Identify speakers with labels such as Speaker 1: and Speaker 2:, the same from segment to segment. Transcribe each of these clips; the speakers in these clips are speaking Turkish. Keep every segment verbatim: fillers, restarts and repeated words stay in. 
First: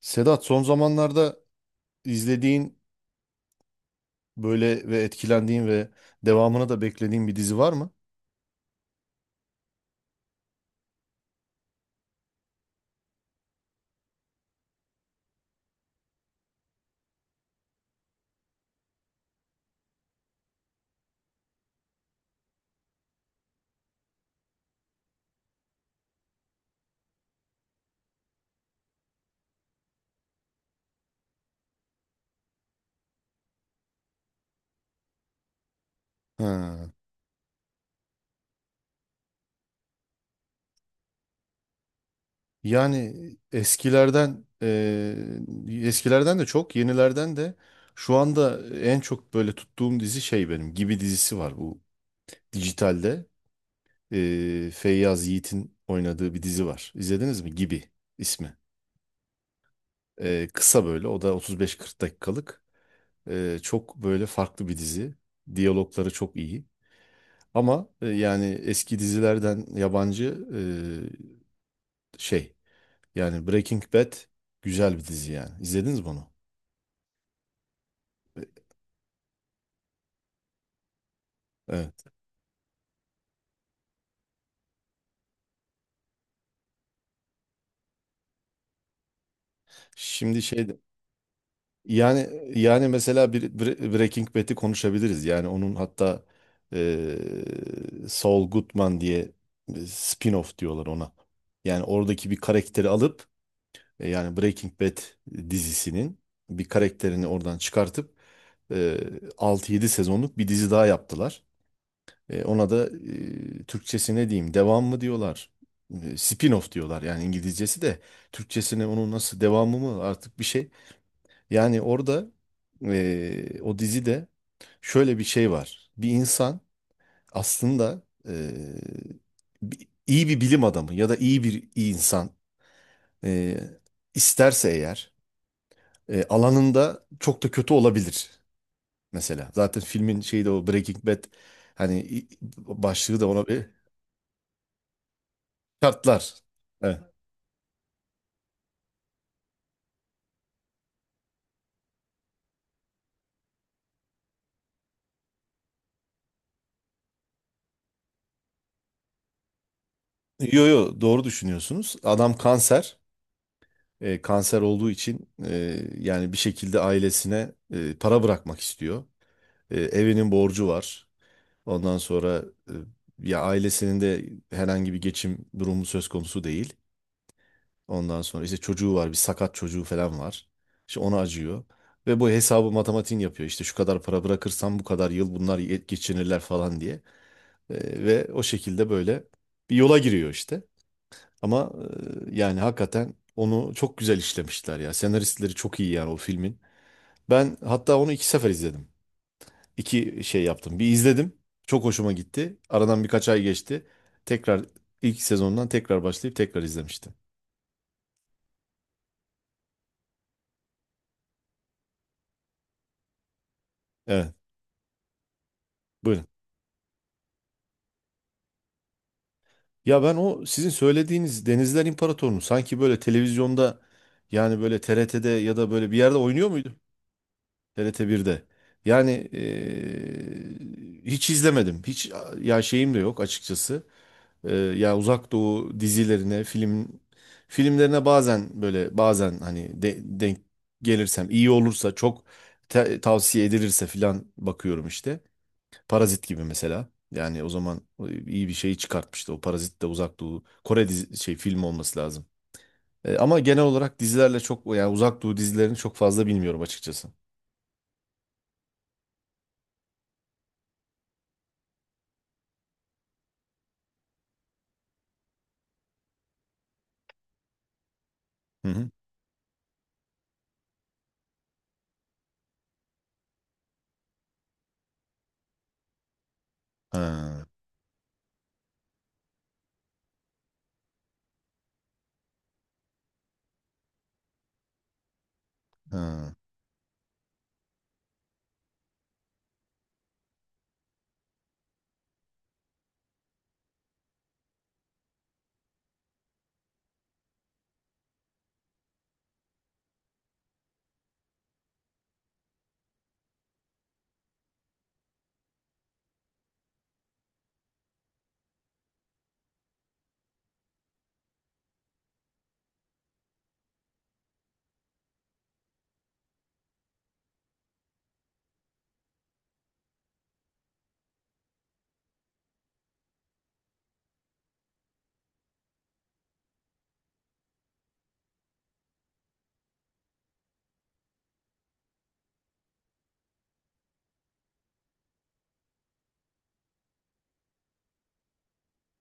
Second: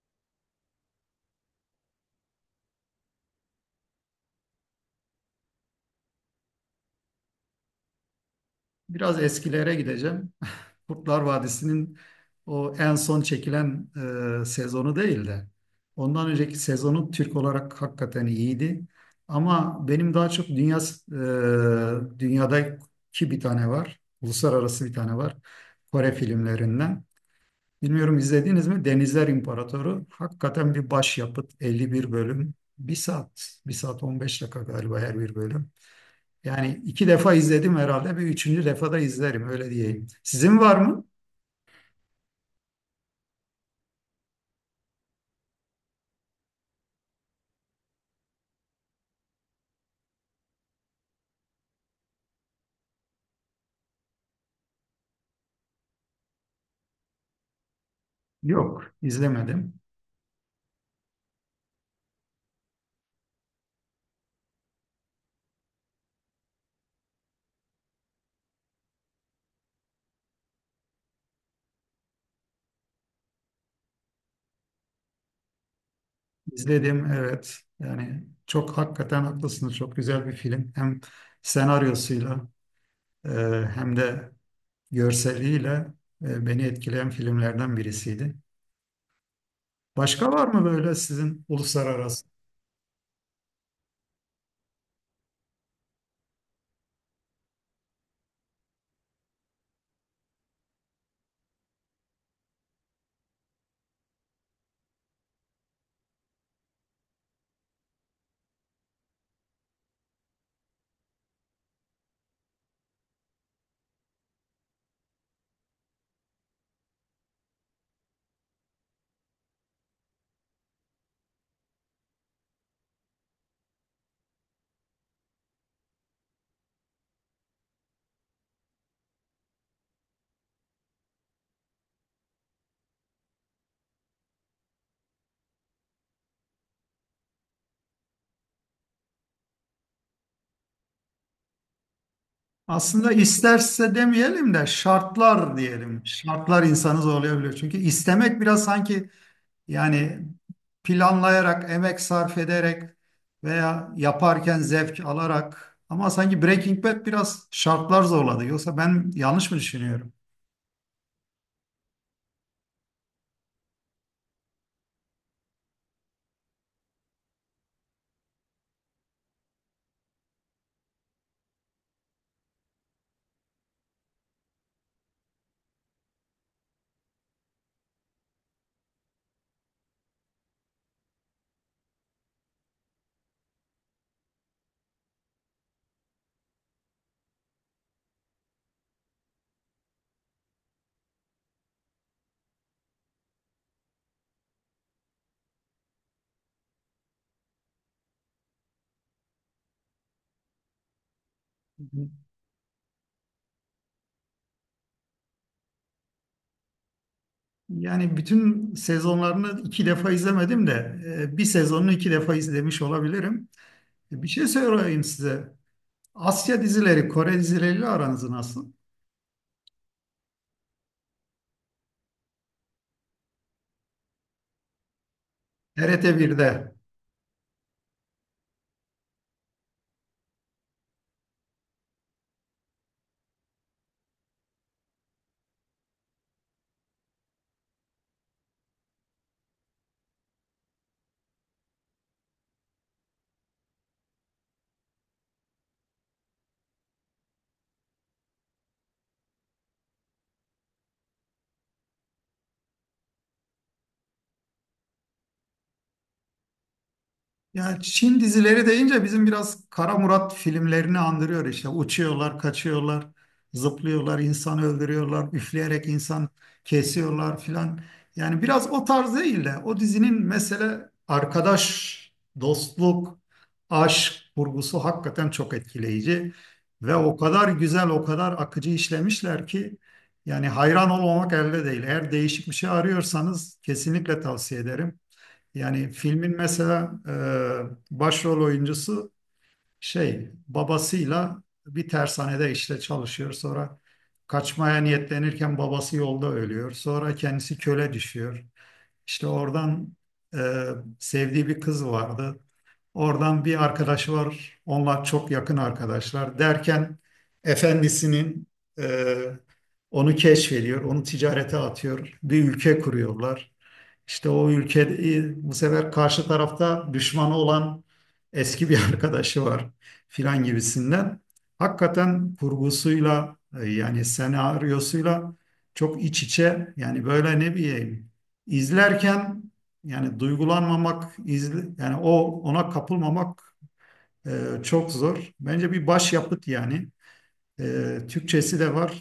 Speaker 1: Sedat, son zamanlarda izlediğin böyle ve etkilendiğin ve devamını da beklediğin bir dizi var mı?
Speaker 2: Biraz eskilere gideceğim. Kurtlar Vadisi'nin o en son çekilen e, sezonu değil de ondan önceki sezonu Türk olarak hakikaten iyiydi. Ama benim daha çok dünya e, dünyadaki bir tane var. Uluslararası bir tane var. Kore filmlerinden. Bilmiyorum izlediniz mi? Denizler İmparatoru. Hakikaten bir başyapıt. elli bir bölüm. Bir saat, bir saat on beş dakika galiba her bir bölüm. Yani
Speaker 1: Ha.
Speaker 2: iki defa izledim herhalde. Bir üçüncü defa da izlerim öyle diyeyim. Sizin var mı?
Speaker 1: Yani eskilerden eee, eskilerden de çok, yenilerden de şu anda en çok böyle tuttuğum dizi şey benim Gibi dizisi var, bu dijitalde. Eee Feyyaz Yiğit'in oynadığı bir dizi var. İzlediniz mi? Gibi ismi.
Speaker 2: Yok, izlemedim.
Speaker 1: Eee, kısa böyle, o da otuz beş kırk dakikalık. Eee, çok böyle farklı bir dizi. Diyalogları çok iyi. Ama e, yani eski dizilerden yabancı e, şey yani Breaking Bad güzel bir dizi yani. İzlediniz mi onu?
Speaker 2: İzledim, evet. Yani
Speaker 1: E,
Speaker 2: çok hakikaten haklısınız. Çok güzel bir film. Hem
Speaker 1: Evet.
Speaker 2: senaryosuyla, e, hem de görseliyle e, beni etkileyen filmlerden birisiydi. Başka
Speaker 1: Şimdi
Speaker 2: var mı
Speaker 1: şey de-
Speaker 2: böyle sizin uluslararası?
Speaker 1: yani yani mesela bir Bre- Breaking Bad'i konuşabiliriz. Yani onun hatta e, Saul Goodman diye e, spin-off diyorlar ona. Yani oradaki bir karakteri alıp e, yani Breaking Bad dizisinin bir karakterini oradan çıkartıp e, altı yedi sezonluk bir dizi daha yaptılar. E, ona da e, Türkçesi ne diyeyim? Devam mı diyorlar? E, spin-off diyorlar yani İngilizcesi de. Türkçesine onun nasıl, devamı mı artık, bir şey. Yani orada e, o dizide şöyle bir şey var. Bir insan aslında e, bi- iyi bir bilim adamı ya da iyi bir insan, e, isterse eğer e, alanında çok da kötü olabilir mesela. Zaten filmin şeyi de o Breaking Bad, hani i-
Speaker 2: Aslında
Speaker 1: başlığı da ona...
Speaker 2: isterse demeyelim de şartlar diyelim.
Speaker 1: Şartlar.
Speaker 2: Şartlar
Speaker 1: Evet.
Speaker 2: insanı zorlayabiliyor. Çünkü istemek biraz sanki, yani planlayarak, emek sarf ederek veya yaparken zevk alarak, ama sanki Breaking Bad biraz şartlar zorladı. Yoksa ben yanlış mı düşünüyorum?
Speaker 1: Yo, yo, doğru düşünüyorsunuz. Adam kanser. E, kanser olduğu için e, yani bir şekilde ailesine e, para bırakmak istiyor. E, evinin borcu var. Ondan sonra e, ya ailesinin de herhangi bir geçim durumu söz konusu değil. Ondan sonra işte çocuğu var, bir sakat çocuğu falan var. İşte ona acıyor. Ve bu hesabı, matematiğini yapıyor. İşte şu kadar para bırakırsam bu kadar yıl bunlar ye- geçinirler falan diye. E, ve o şekilde böyle bir yola giriyor işte. Ama e, yani hakikaten onu çok güzel işlemişler ya. Senaristleri çok iyi yani o filmin. Ben hatta onu iki sefer izledim. İki şey yaptım. Bir izledim. Çok hoşuma gitti. Aradan birkaç ay geçti. Tekrar ilk sezondan tekrar başlayıp tekrar izlemiştim.
Speaker 2: Yani bütün sezonlarını iki defa izlemedim de e, bir sezonunu iki defa izlemiş olabilirim. E, Bir
Speaker 1: Evet,
Speaker 2: şey söyleyeyim size.
Speaker 1: buyurun.
Speaker 2: Asya dizileri, Kore dizileriyle aranız nasıl?
Speaker 1: Ya ben o sizin söylediğiniz Denizler İmparatorunu sanki böyle televizyonda, yani böyle T R T'de ya da böyle bir
Speaker 2: T R T
Speaker 1: yerde oynuyor
Speaker 2: birde.
Speaker 1: muydu? T R T birde. Yani e, hiç izlemedim. Hiç, ya şeyim de yok açıkçası. Ee, yani Uzak Doğu dizilerine, film filmlerine bazen böyle, bazen hani de- denk gelirsem, iyi olursa, çok te- tavsiye edilirse filan bakıyorum işte. Parazit gibi mesela. Yani o zaman e, iyi bir şey çıkartmıştı. O Parazit de Uzak Doğu Kore dizi, şey film olması lazım. Ee, ama genel olarak dizilerle çok, yani Uzak Doğu dizilerini çok fazla bilmiyorum açıkçası.
Speaker 2: Yani Çin dizileri deyince bizim biraz Kara Murat filmlerini andırıyor işte. Uçuyorlar, kaçıyorlar, zıplıyorlar, insan öldürüyorlar, üfleyerek insan kesiyorlar filan. Yani biraz
Speaker 1: Hı
Speaker 2: o
Speaker 1: hı.
Speaker 2: tarz değil de o dizinin mesele arkadaş, dostluk, aşk vurgusu hakikaten çok etkileyici. Ve o
Speaker 1: Ha,
Speaker 2: kadar güzel, o kadar akıcı işlemişler ki yani hayran olmamak elde değil. Eğer değişik bir şey arıyorsanız kesinlikle tavsiye ederim. Yani
Speaker 1: ha.
Speaker 2: filmin mesela e, başrol oyuncusu şey babasıyla bir tersanede işte çalışıyor. Sonra kaçmaya niyetlenirken babası yolda ölüyor. Sonra kendisi köle düşüyor. İşte oradan e, sevdiği bir kız vardı. Oradan bir arkadaşı var. Onlar çok yakın arkadaşlar. Derken efendisinin e, onu keşfediyor, onu ticarete atıyor. Bir ülke kuruyorlar. İşte o ülke bu sefer karşı tarafta düşmanı olan eski bir arkadaşı var filan gibisinden. Hakikaten kurgusuyla, e, yani senaryosuyla çok iç içe, yani böyle ne bileyim, izlerken yani duygulanmamak izle, yani o ona kapılmamak e, çok zor. Bence bir başyapıt yani. E, Türkçesi de var.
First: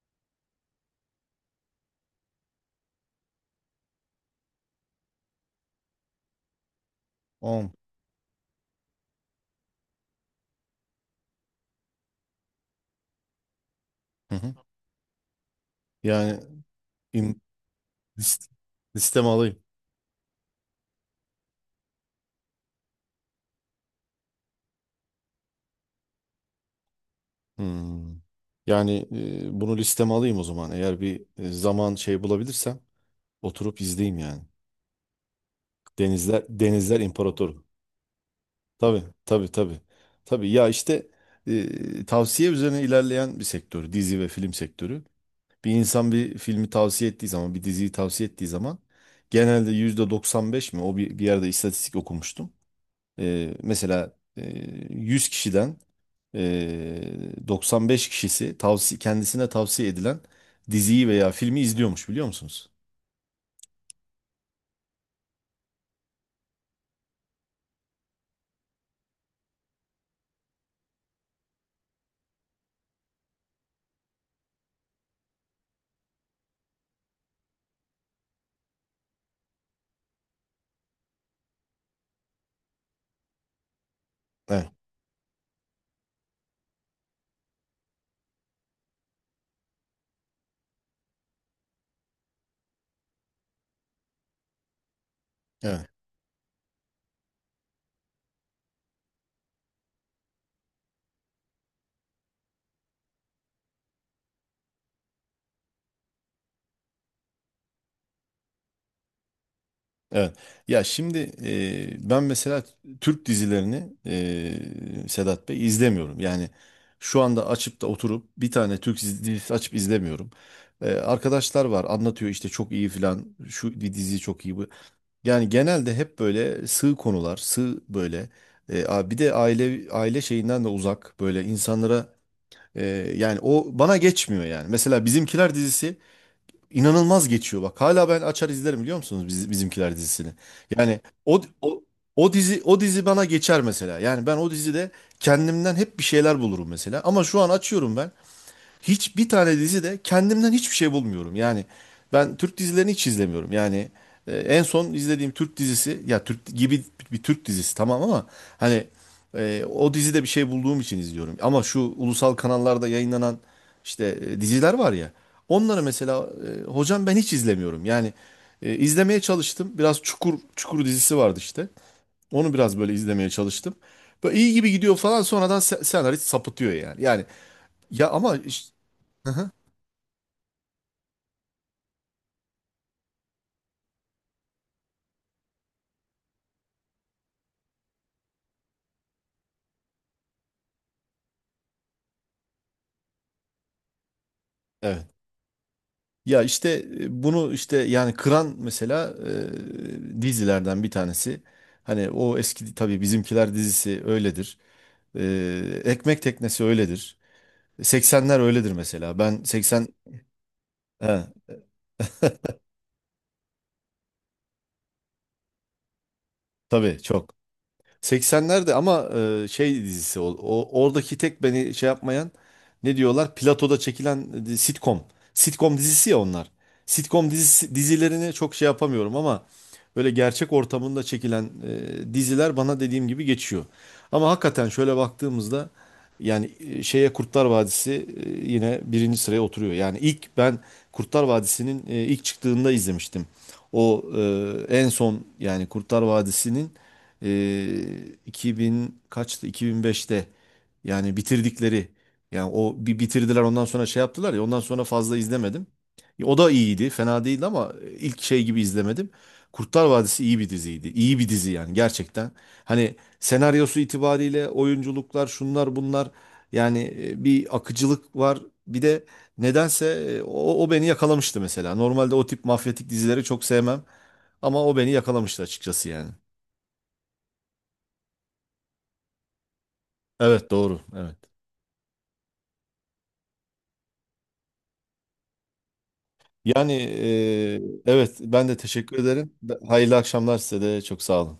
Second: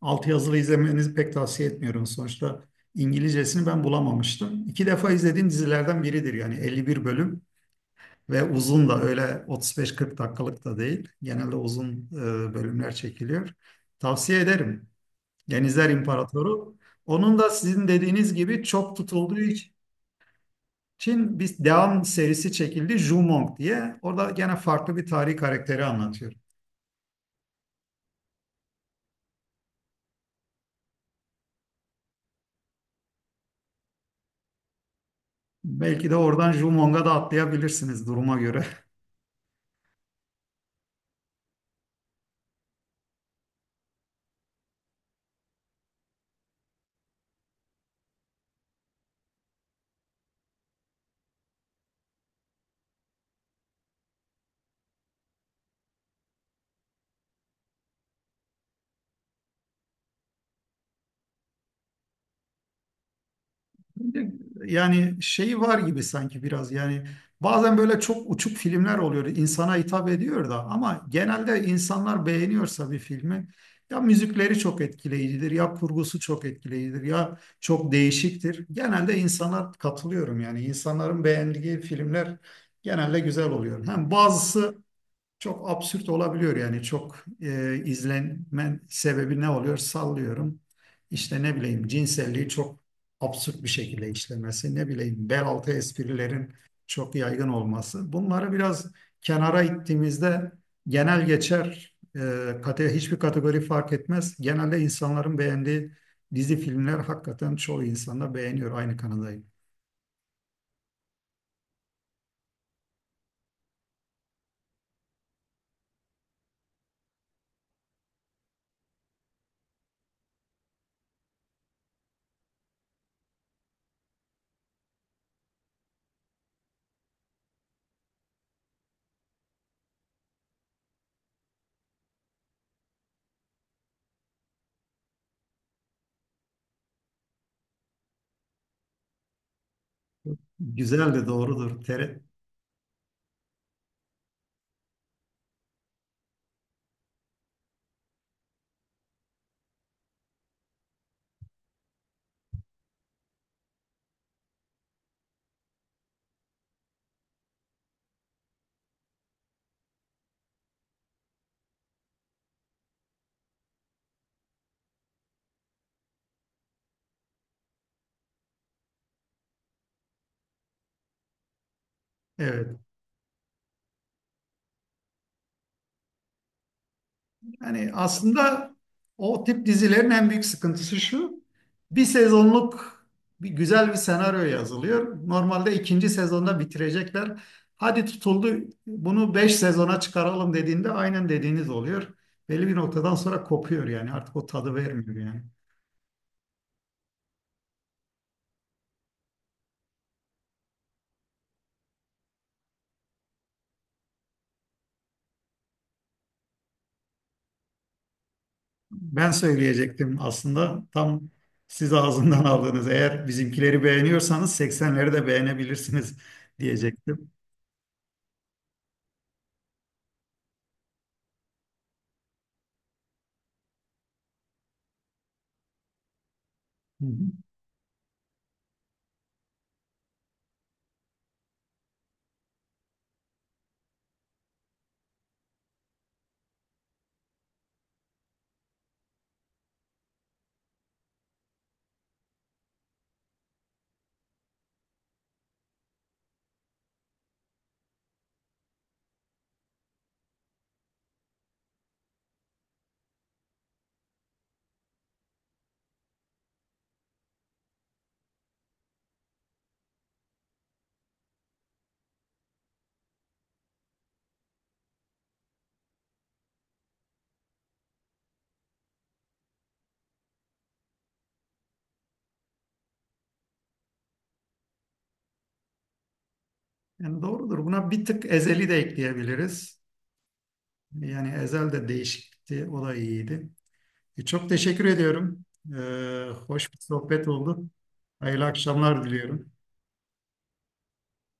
Speaker 2: Altyazılı izlemenizi pek tavsiye etmiyorum. Sonuçta İngilizcesini ben bulamamıştım. İki defa izlediğim dizilerden biridir yani. elli bir bölüm.
Speaker 1: On.
Speaker 2: Ve uzun da öyle, otuz beş kırk dakikalık da değil. Genelde uzun e, bölümler çekiliyor.
Speaker 1: Hı
Speaker 2: Tavsiye
Speaker 1: hı.
Speaker 2: ederim. Denizler
Speaker 1: Yani
Speaker 2: İmparatoru. Onun
Speaker 1: in-
Speaker 2: da sizin dediğiniz
Speaker 1: list-
Speaker 2: gibi çok
Speaker 1: listeme
Speaker 2: tutulduğu
Speaker 1: alayım.
Speaker 2: için bir devam serisi çekildi. Jumong diye. Orada gene farklı bir tarihi karakteri anlatıyor.
Speaker 1: Hmm. Yani e, bunu listeme alayım o zaman. Eğer bir e, zaman şey bulabilirsem oturup izleyeyim yani.
Speaker 2: Belki de
Speaker 1: Denizler
Speaker 2: oradan
Speaker 1: Denizler
Speaker 2: Jumong'a da
Speaker 1: İmparatoru.
Speaker 2: atlayabilirsiniz duruma göre.
Speaker 1: Tabii, tabii, tabii. Tabii ya işte, e, tavsiye üzerine ilerleyen bir sektör. Dizi ve film sektörü. Bir insan bir filmi tavsiye ettiği zaman, bir diziyi tavsiye ettiği zaman, genelde yüzde doksan beş mi, o bir, bir yerde istatistik okumuştum. Ee, mesela e, yüz kişiden e, doksan beş kişisi tavsi kendisine tavsiye edilen diziyi veya filmi izliyormuş, biliyor musunuz?
Speaker 2: Yani şey var gibi, sanki biraz yani bazen böyle çok uçuk filmler oluyor, insana hitap ediyor da ama genelde insanlar beğeniyorsa bir filmi, ya müzikleri çok etkileyicidir, ya kurgusu çok etkileyicidir, ya çok değişiktir. Genelde insanlar katılıyorum yani, insanların beğendiği filmler genelde güzel oluyor. Hem
Speaker 1: Evet,
Speaker 2: bazısı çok absürt olabiliyor, yani çok e, izlenmen sebebi ne oluyor? Sallıyorum. İşte ne bileyim cinselliği çok absürt bir şekilde işlemesi, ne bileyim bel altı
Speaker 1: evet,
Speaker 2: esprilerin çok yaygın olması. Bunları biraz kenara ittiğimizde genel geçer, e, kate, hiçbir kategori fark etmez. Genelde insanların beğendiği dizi filmler hakikaten çoğu insan da beğeniyor. Aynı kanadayım.
Speaker 1: evet. Ya şimdi, e, ben mesela Türk dizilerini, e, Sedat Bey, izlemiyorum. Yani şu anda açıp da oturup bir tane Türk dizi- dizisi açıp izlemiyorum. E, arkadaşlar var, anlatıyor işte çok iyi filan, şu di- dizi çok iyi, bu. Yani genelde hep böyle sığ konular, sığ böyle. E, a- bir de aile aile şeyinden de uzak, böyle insanlara, e, yani o bana geçmiyor yani. Mesela Bizimkiler dizisi inanılmaz geçiyor, bak. Hala ben açar izlerim, biliyor musunuz, Biz- Bizimkiler dizisini. Yani
Speaker 2: Güzel de
Speaker 1: o o
Speaker 2: doğrudur. Tere,
Speaker 1: o dizi o dizi bana geçer mesela. Yani ben o dizide kendimden hep bir şeyler bulurum mesela. Ama şu an açıyorum ben, hiçbir tane dizide kendimden hiçbir şey bulmuyorum. Yani ben Türk dizilerini hiç izlemiyorum. Yani e, en son izlediğim Türk dizisi, ya Türk gibi bir Türk dizisi tamam, ama hani e, o dizide bir şey bulduğum için izliyorum. Ama şu ulusal kanallarda yayınlanan işte e, diziler var ya, onları mesela e, hocam, ben hiç izlemiyorum. Yani e, izlemeye çalıştım. Biraz Çukur Çukur dizisi vardı işte. Onu
Speaker 2: evet.
Speaker 1: biraz böyle izlemeye çalıştım. Böyle iyi gibi gidiyor falan, sonradan se- senarist sapıtıyor yani. Yani
Speaker 2: Yani
Speaker 1: ya, ama işte,
Speaker 2: aslında o tip dizilerin en büyük sıkıntısı şu. Bir sezonluk bir güzel bir senaryo yazılıyor. Normalde ikinci sezonda bitirecekler. Hadi tutuldu, bunu beş sezona çıkaralım dediğinde aynen dediğiniz oluyor. Belli bir noktadan sonra kopuyor, yani artık o tadı
Speaker 1: Evet.
Speaker 2: vermiyor yani.
Speaker 1: Ya işte, e, bunu işte yani kıran mesela e, dizilerden bir tanesi. Hani o eski tabii Bizimkiler dizisi öyledir. E, Ekmek Teknesi öyledir. seksenler öyledir mesela.
Speaker 2: Ben
Speaker 1: Ben seksen,
Speaker 2: söyleyecektim aslında,
Speaker 1: he,
Speaker 2: tam siz ağzından aldınız. Eğer bizimkileri beğeniyorsanız seksenleri de beğenebilirsiniz
Speaker 1: tabii
Speaker 2: diyecektim.
Speaker 1: çok. seksenlerde ama e, şey dizisi, o, o- oradaki tek beni şey yapmayan, ne diyorlar? Platoda çekilen e, sitcom. Sitcom dizisi ya onlar.
Speaker 2: Hı hı.
Speaker 1: Sitcom dizisi, dizilerini çok şey yapamıyorum, ama böyle gerçek ortamında çekilen e, diziler bana, dediğim gibi, geçiyor. Ama hakikaten şöyle baktığımızda, yani e, şeye, Kurtlar Vadisi e, yine birinci sıraya oturuyor. Yani ilk ben Kurtlar Vadisi'nin e, ilk çıktığında izlemiştim. O e, en son yani Kurtlar Vadisi'nin e, iki bin kaçtı? iki bin beşte yani bitirdikleri, yani o bir bitirdiler, ondan sonra şey yaptılar ya, ondan sonra fazla izlemedim. Ya, o da iyiydi, fena değildi ama ilk şey gibi izlemedim. Kurtlar Vadisi iyi bir diziydi. İyi bir dizi yani, gerçekten. Hani senaryosu itibariyle, oyunculuklar, şunlar bunlar, yani e, bir akıcılık var. Bir de nedense e, o, o beni yakalamıştı mesela. Normalde o tip mafyatik dizileri çok sevmem, ama o beni yakalamıştı açıkçası yani.
Speaker 2: Yani doğrudur. Buna bir tık ezeli de ekleyebiliriz.
Speaker 1: Evet, doğru. Evet.
Speaker 2: Yani ezel de değişikti. O da iyiydi. E, çok teşekkür ediyorum. Ee, hoş
Speaker 1: Yani
Speaker 2: bir sohbet
Speaker 1: e,
Speaker 2: oldu.
Speaker 1: evet,
Speaker 2: Hayırlı
Speaker 1: ben de teşekkür
Speaker 2: akşamlar
Speaker 1: ederim.
Speaker 2: diliyorum.
Speaker 1: Hayırlı akşamlar, size de, çok sağ olun.